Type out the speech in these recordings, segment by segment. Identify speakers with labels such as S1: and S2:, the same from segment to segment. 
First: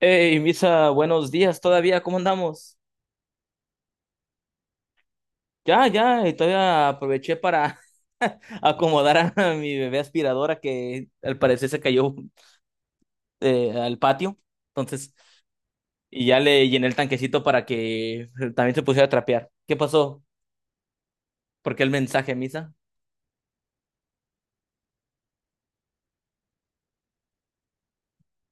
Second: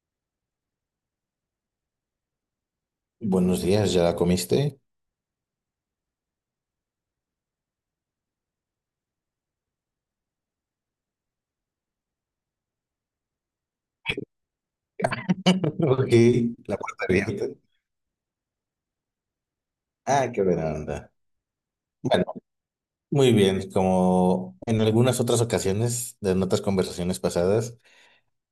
S1: Hey, Misa, buenos días todavía, ¿cómo andamos?
S2: Buenos días, ¿ya la comiste?
S1: Ya, ya, y todavía aproveché para acomodar a mi bebé aspiradora que al parecer se cayó al patio. Entonces, y ya
S2: Aquí,
S1: le
S2: la
S1: llené el
S2: puerta
S1: tanquecito
S2: abierta.
S1: para que también se pusiera a trapear. ¿Qué pasó?
S2: Ah, qué buena onda.
S1: ¿Por qué el
S2: Bueno,
S1: mensaje, Misa?
S2: muy bien, como en algunas otras ocasiones de en otras conversaciones pasadas,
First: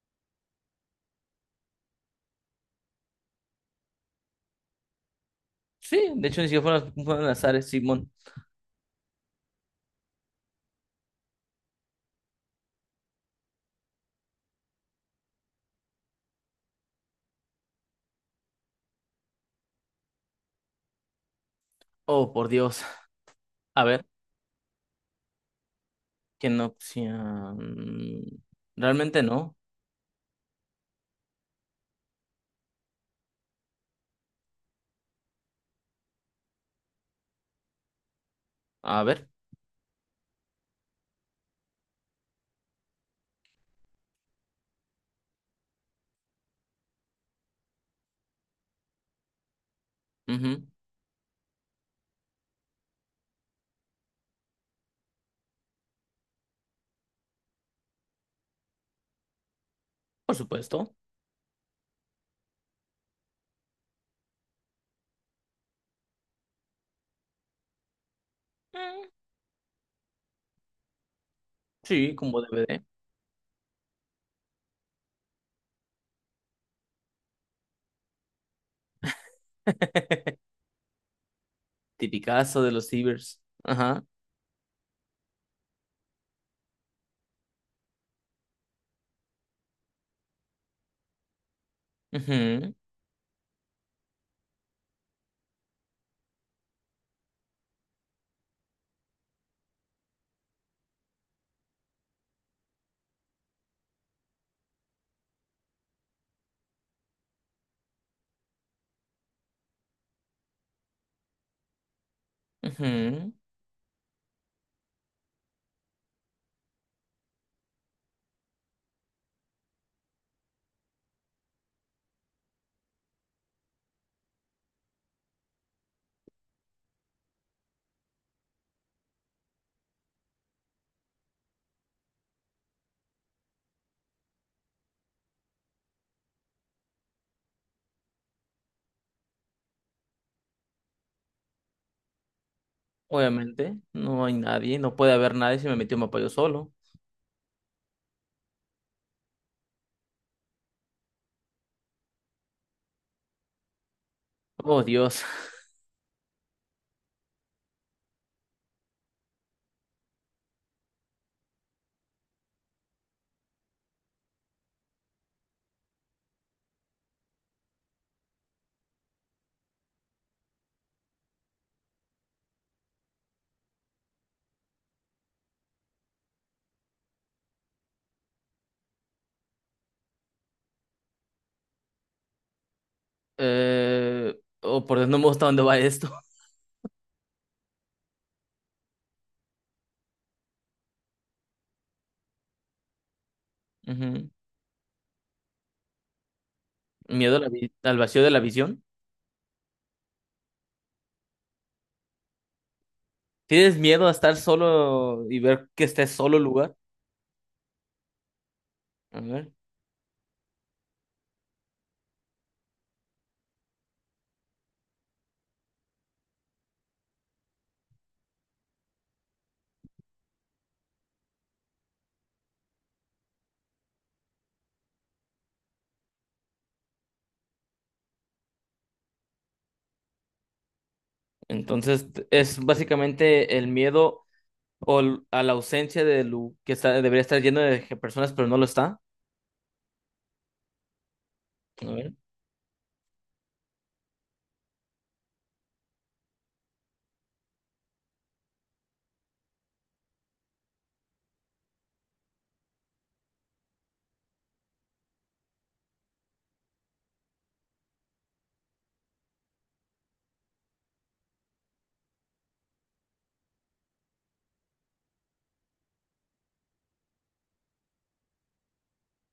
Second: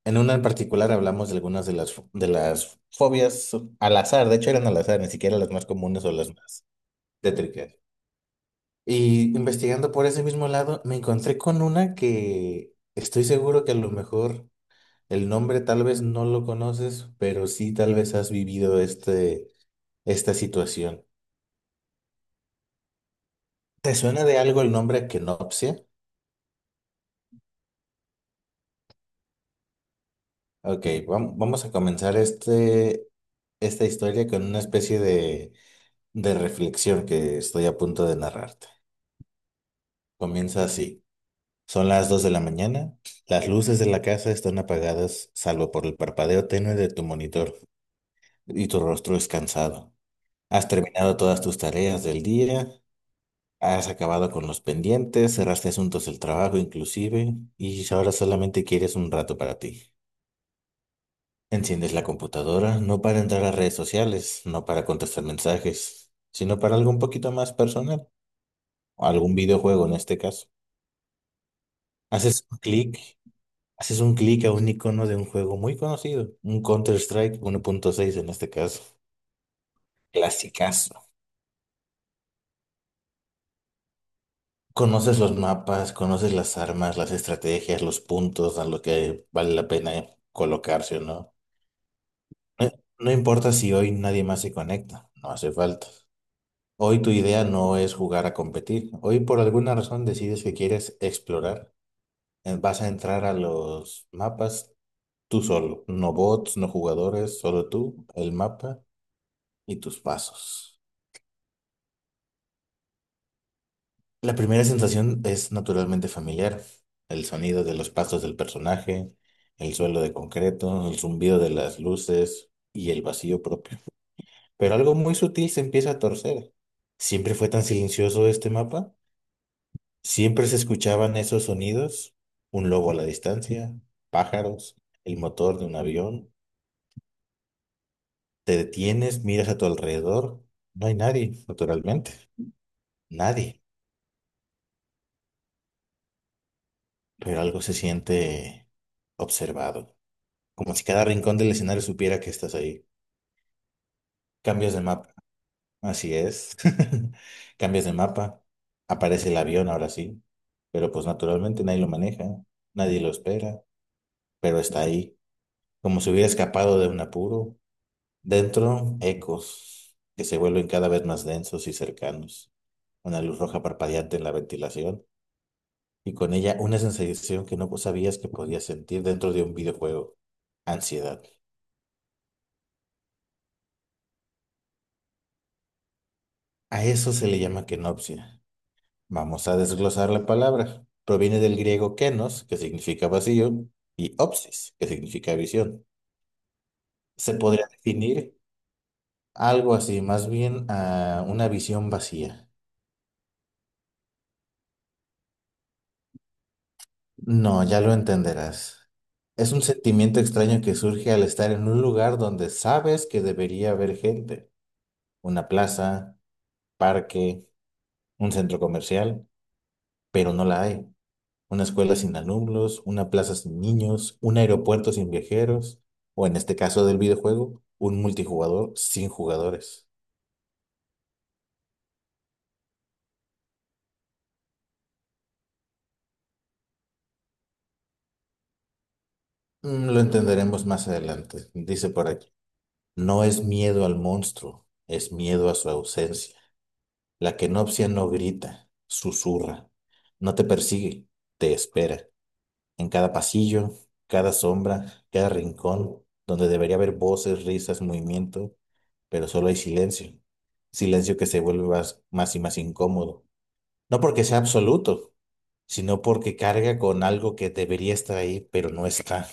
S2: en una en particular hablamos de algunas de las fobias al azar, de hecho eran al azar, ni siquiera las más comunes o
S1: Sí,
S2: las
S1: de hecho, ni siquiera
S2: más
S1: fueron, fueron las Ares,
S2: tétricas.
S1: Simón.
S2: Y investigando por ese mismo lado, me encontré con una que estoy seguro que a lo mejor el nombre tal vez no lo conoces, pero sí tal vez has vivido esta situación.
S1: Oh, por Dios. A
S2: ¿Te
S1: ver,
S2: suena de algo el nombre Kenopsia?
S1: ¿qué no opción? Realmente no.
S2: Ok, vamos a comenzar esta historia con una especie de reflexión que estoy a punto de narrarte.
S1: A ver,
S2: Comienza así. Son las 2 de la mañana. Las luces de la casa están apagadas, salvo por el parpadeo tenue de tu monitor, y tu rostro es cansado.
S1: ujú.
S2: Has terminado todas tus tareas del día, has acabado con los pendientes, cerraste asuntos del trabajo inclusive, y ahora solamente quieres un rato para ti.
S1: Por supuesto.
S2: Enciendes la computadora no para entrar a redes sociales, no para contestar mensajes, sino para algo un poquito más personal, o
S1: Mm,
S2: algún videojuego en este caso.
S1: sí, como
S2: Haces un
S1: DVD.
S2: clic, haces un clic a un icono de un juego muy conocido, un Counter-Strike 1.6 en este caso, clasicazo.
S1: Tipicazo de los cibers. Ajá.
S2: Conoces los mapas, conoces las armas, las estrategias, los puntos a lo que vale la pena colocarse o no. No
S1: Ujú,
S2: no importa si hoy nadie más se conecta, no hace falta. Hoy tu idea no es jugar a competir. Hoy por alguna razón decides que quieres explorar. Vas a entrar a los mapas tú solo. No bots, no jugadores, solo tú, el mapa y tus pasos.
S1: ujú.
S2: La primera sensación es naturalmente familiar. El sonido de los pasos del personaje, el suelo de concreto, el zumbido de las luces y el vacío propio. Pero algo muy sutil se empieza a torcer. ¿Siempre fue tan silencioso este mapa? Siempre se escuchaban esos sonidos, un lobo a la distancia, pájaros, el motor de un avión. Te detienes, miras a tu alrededor, no hay nadie, naturalmente, nadie,
S1: Obviamente, no hay nadie, no puede haber nadie si me metió un mapa yo solo.
S2: pero algo se siente observado, como si cada rincón del escenario supiera que estás ahí. Cambias de
S1: Oh,
S2: mapa,
S1: Dios.
S2: así es, cambias de mapa, aparece el avión ahora sí, pero pues naturalmente nadie lo maneja, nadie lo espera, pero está ahí, como si hubiera escapado de un apuro. Dentro, ecos que se vuelven cada vez más densos y cercanos. Una luz roja parpadeante en la ventilación y con ella una sensación que no sabías que podías sentir dentro de un videojuego. Ansiedad.
S1: Eh, oh, por Dios, no me gusta dónde va esto.
S2: A eso se le llama kenopsia. Vamos a desglosar la palabra. Proviene del griego kenos, que significa vacío, y
S1: Ujú.
S2: opsis, que significa visión. Se
S1: Miedo a
S2: podría
S1: al vacío de
S2: definir
S1: la visión.
S2: algo así, más bien a una visión vacía.
S1: ¿Tienes miedo a estar solo y ver que estés solo el lugar?
S2: No, ya lo entenderás.
S1: A ver.
S2: Es un sentimiento extraño que surge al estar en un lugar donde sabes que debería haber gente. Una plaza, parque, un centro comercial, pero no la hay. Una escuela sin alumnos, una plaza sin niños, un aeropuerto sin viajeros, o en este caso del videojuego, un multijugador sin jugadores.
S1: Entonces, es básicamente el miedo a la ausencia de que está, debería estar lleno de personas, pero no lo está.
S2: Mm, lo entenderemos más adelante,
S1: A
S2: dice por
S1: ver.
S2: aquí. No es miedo al monstruo, es miedo a su ausencia. La kenopsia no grita, susurra, no te persigue, te espera. En cada pasillo, cada sombra, cada rincón, donde debería haber voces, risas, movimiento, pero solo hay silencio. Silencio que se vuelve más, más y más incómodo. No porque sea absoluto, sino porque carga con algo que debería estar ahí, pero no está.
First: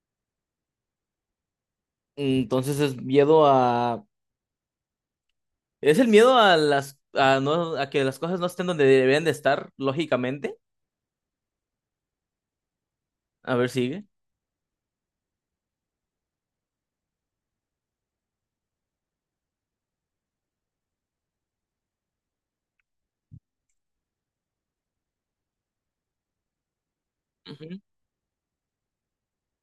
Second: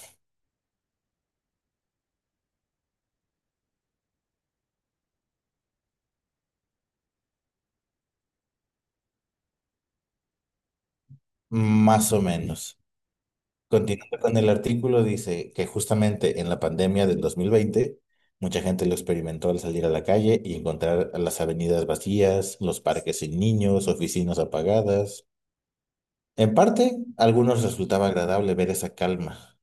S1: Entonces, es miedo a, es el miedo a las a no a que las cosas no estén donde deberían de estar, lógicamente.
S2: Más o menos.
S1: A ver, sigue.
S2: Continuando con el artículo, dice que justamente en la pandemia del 2020, mucha gente lo experimentó al salir a la calle y encontrar a las avenidas vacías, los parques sin niños, oficinas apagadas. En parte, a algunos
S1: Ujú,
S2: resultaba agradable ver esa calma,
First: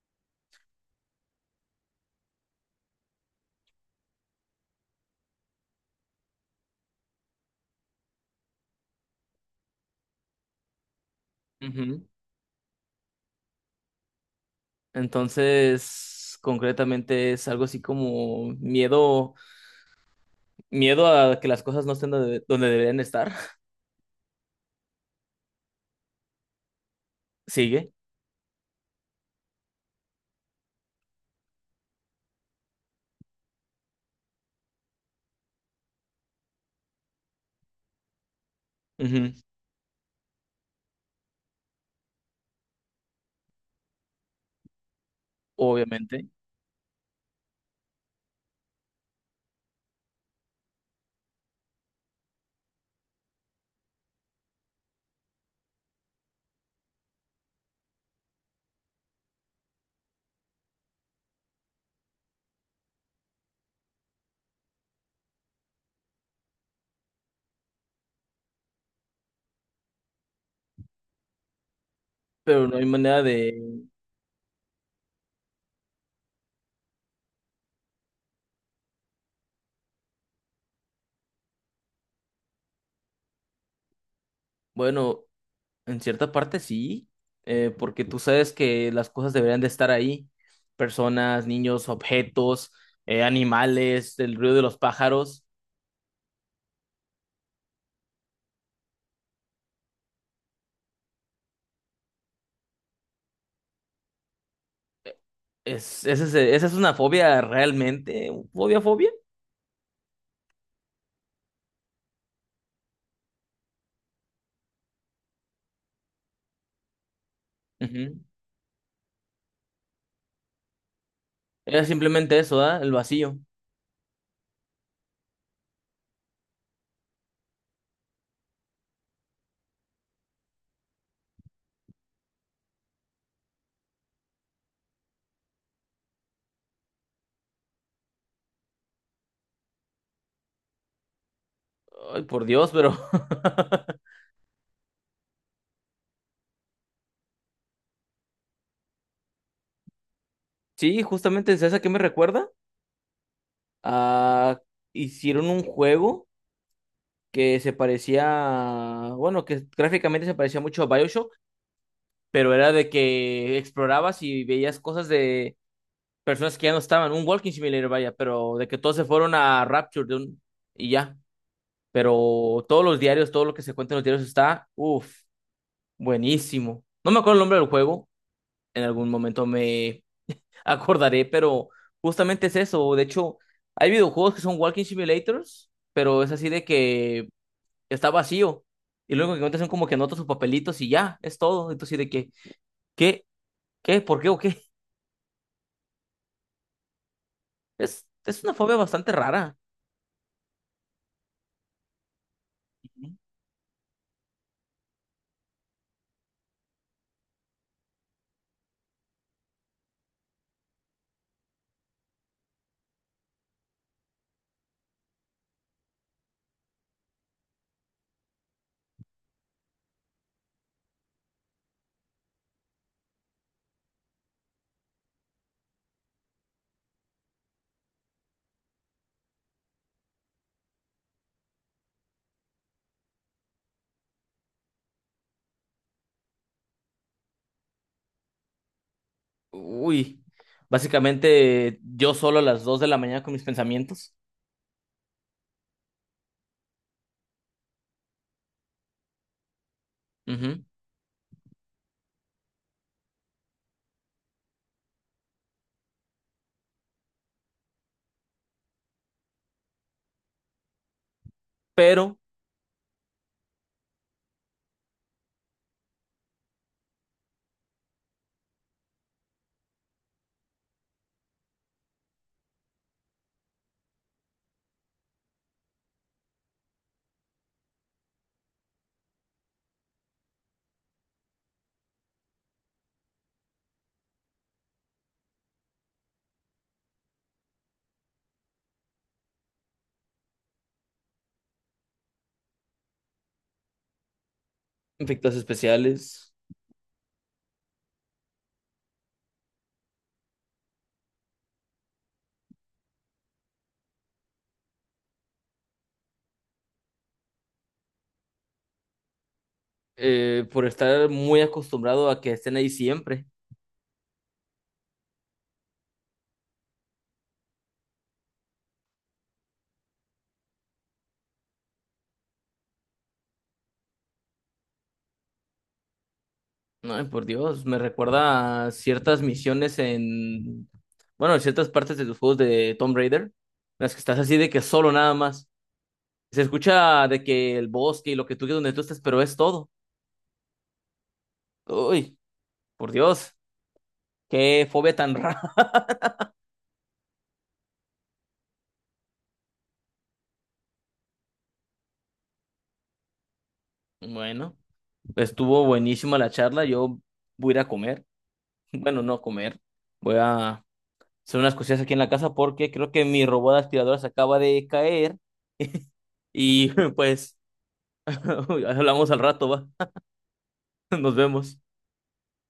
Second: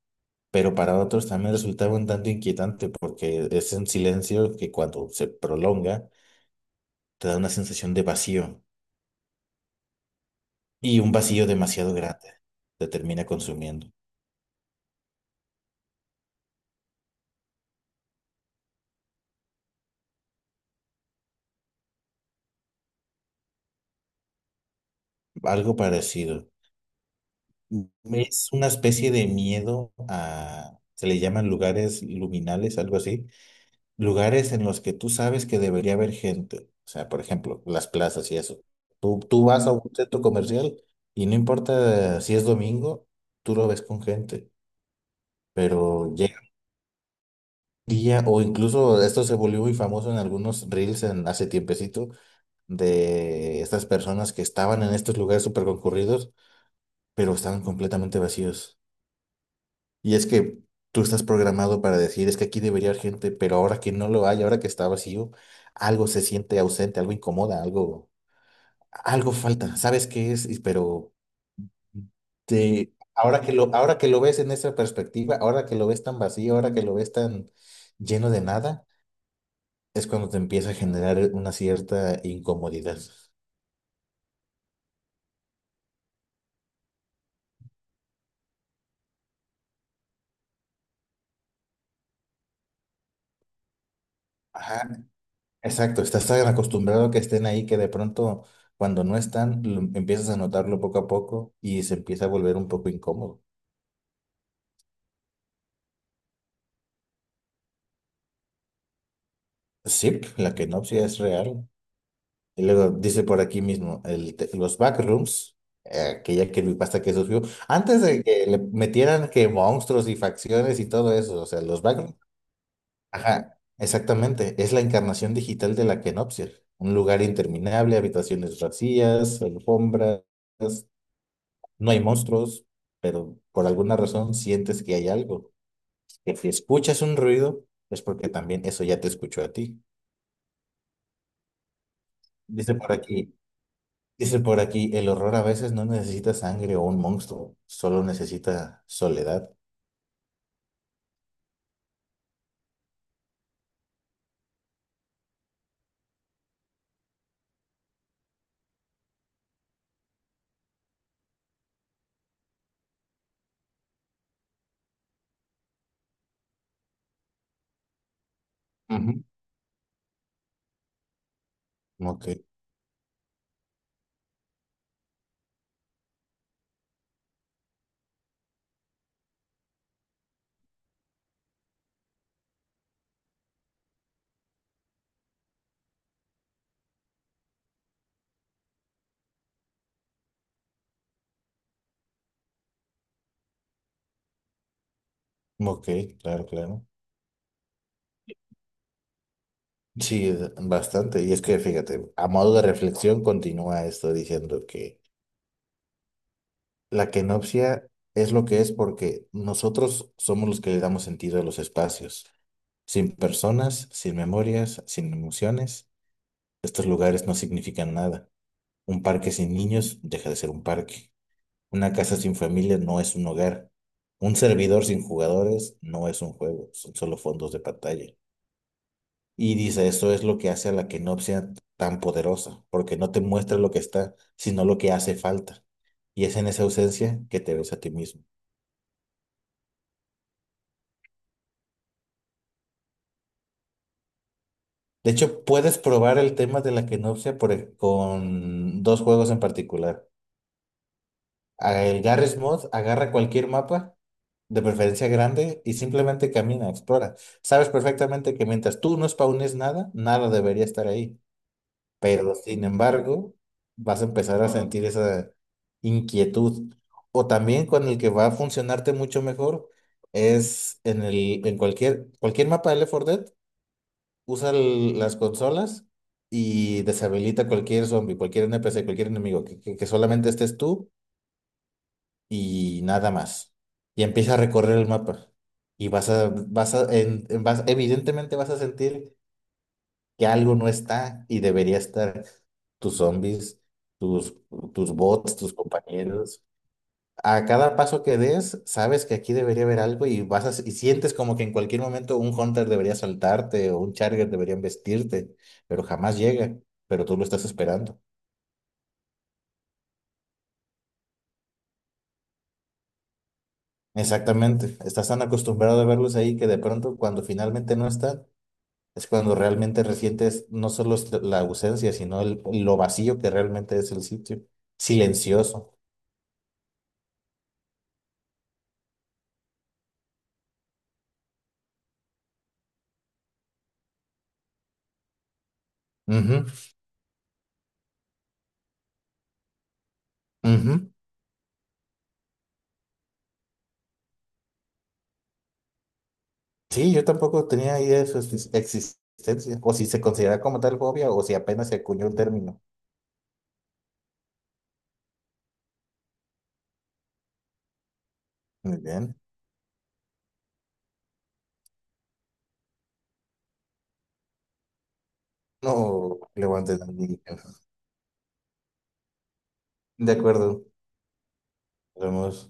S2: pero para otros también resultaba un tanto inquietante porque es un silencio que cuando se prolonga te da una sensación de vacío y un vacío demasiado
S1: ujú.
S2: grande te termina consumiendo.
S1: Entonces, concretamente es algo así como miedo, miedo a que las cosas no estén donde, donde deberían estar.
S2: Algo parecido.
S1: Sigue.
S2: Es una especie de miedo a, se le llaman lugares luminales, algo así, lugares en los que tú sabes que debería haber gente. O sea, por ejemplo, las plazas y eso. Tú,
S1: Ujú.
S2: tú vas a un centro comercial y no importa si es domingo, tú lo ves con gente, pero
S1: Obviamente,
S2: llega un día, o incluso esto se volvió muy famoso en algunos reels en, hace tiempecito, de estas personas que estaban en estos lugares súper concurridos, pero estaban completamente vacíos. Y es que tú estás programado para decir, es que aquí debería haber gente, pero ahora que no lo hay, ahora que está vacío, algo se siente ausente, algo incomoda, algo, algo falta. ¿Sabes qué es? Y, pero
S1: pero no hay
S2: te,
S1: manera de,
S2: ahora que lo ves en esa perspectiva, ahora que lo ves tan vacío, ahora que lo ves tan lleno de nada, es cuando te empieza a generar una cierta incomodidad.
S1: bueno, en cierta parte sí, porque tú sabes que las cosas deberían de estar ahí, personas, niños, objetos, animales, el ruido de los
S2: Ajá,
S1: pájaros.
S2: exacto, estás tan acostumbrado a que estén ahí que de pronto cuando no están, empiezas a notarlo poco a poco y se empieza a volver un poco incómodo.
S1: Es, esa es una fobia realmente, fobia, fobia.
S2: Sí, la kenopsia es real. Y luego dice por aquí mismo, los backrooms, aquella creepypasta que surgió, antes
S1: Ujú.
S2: de que le metieran que monstruos y facciones y todo eso, o sea, los
S1: Era
S2: backrooms,
S1: simplemente eso, ¿ah? El vacío.
S2: ajá, exactamente, es la encarnación digital de la kenopsia. Un lugar interminable, habitaciones vacías, alfombras, no hay monstruos, pero por alguna razón sientes que hay algo. Que si escuchas un ruido, es porque también eso ya te escuchó a ti.
S1: Ay, por Dios,
S2: Dice
S1: pero...
S2: por aquí. Dice por aquí, el horror a veces no necesita sangre o un monstruo, solo necesita soledad.
S1: Sí, justamente es esa que me recuerda. Ah, hicieron un juego que se parecía, bueno, que gráficamente se parecía mucho a BioShock, pero era de que explorabas y veías cosas de personas que ya no estaban, un walking simulator, vaya, pero de que todos se
S2: Ujú.
S1: fueron a Rapture de un, y ya.
S2: Ok,
S1: Pero todos los diarios, todo lo que se cuenta en los diarios está, uff, buenísimo. No me acuerdo el nombre del juego, en algún momento me acordaré, pero justamente es eso. De hecho, hay videojuegos que son walking simulators, pero es así de que está vacío. Y luego que encuentras son como que anotas sus papelitos y ya, es todo. Entonces, sí de que, ¿qué? ¿Qué? ¿Por qué o qué?
S2: ok, claro, claro.
S1: Es una fobia bastante rara.
S2: Sí, es bastante. Y es que fíjate, a modo de reflexión continúa esto diciendo que la kenopsia es lo que es porque nosotros somos los que le damos sentido a los espacios. Sin personas, sin memorias, sin emociones, estos lugares no significan nada. Un parque sin niños deja de ser un parque. Una casa sin familia no es un hogar. Un servidor sin jugadores no es un juego, son solo fondos de pantalla. Y dice, eso es lo que hace a la Kenopsia tan poderosa, porque no te muestra lo que está, sino lo que hace falta. Y es en esa ausencia que te ves a ti mismo.
S1: Uy, básicamente yo solo a las 2 de la mañana con mis pensamientos.
S2: De hecho, puedes probar el tema de la Kenopsia con dos juegos en particular.
S1: Ujú.
S2: Ah, el Garry's Mod agarra cualquier mapa, de preferencia grande, y simplemente camina, explora. Sabes perfectamente que mientras tú no spawnes nada, nada debería estar ahí.
S1: Pero
S2: Pero sin embargo, vas a empezar a sentir esa inquietud. O también con el que va a funcionarte mucho mejor es en el, en cualquier, cualquier mapa de Left 4 Dead, usa las consolas y deshabilita cualquier zombie, cualquier NPC, cualquier enemigo, que solamente estés tú y nada más. Y empieza a recorrer el mapa. Y vas a, vas a, en- vas- evidentemente vas a sentir que algo no está y debería estar. Tus zombies, tus, tus
S1: efectos
S2: bots, tus
S1: especiales,
S2: compañeros. A cada paso que des, sabes que aquí debería haber algo y y sientes como que en cualquier momento un Hunter debería saltarte o un Charger debería embestirte, pero jamás llega, pero tú lo estás esperando.
S1: por estar muy acostumbrado a que estén ahí siempre.
S2: Exactamente, estás tan acostumbrado a verlos ahí que de pronto cuando finalmente no están, es cuando realmente resientes no solo es la ausencia, sino el, lo vacío que realmente es el sitio. Silencioso.
S1: Ay, por Dios, me recuerda a ciertas misiones en, bueno, en ciertas partes de los juegos de Tomb Raider, en las que estás así de que solo nada más. Se
S2: Ujú,
S1: escucha de que el bosque y lo que tú, quieras donde tú estés, pero es todo.
S2: ujú.
S1: Uy, por Dios, qué fobia tan rara.
S2: Sí, yo tampoco tenía idea de su existencia. O si se considera como tal fobia o si apenas se acuñó el término.
S1: Bueno. Estuvo buenísima la charla. Yo voy a ir a comer.
S2: Muy
S1: Bueno,
S2: bien.
S1: no comer. Voy a hacer unas cosillas aquí en la casa porque creo que mi robot aspirador se acaba de caer.
S2: No
S1: Y
S2: levanten al niño.
S1: pues hablamos al rato, va.
S2: De acuerdo.
S1: Nos vemos.
S2: Vamos.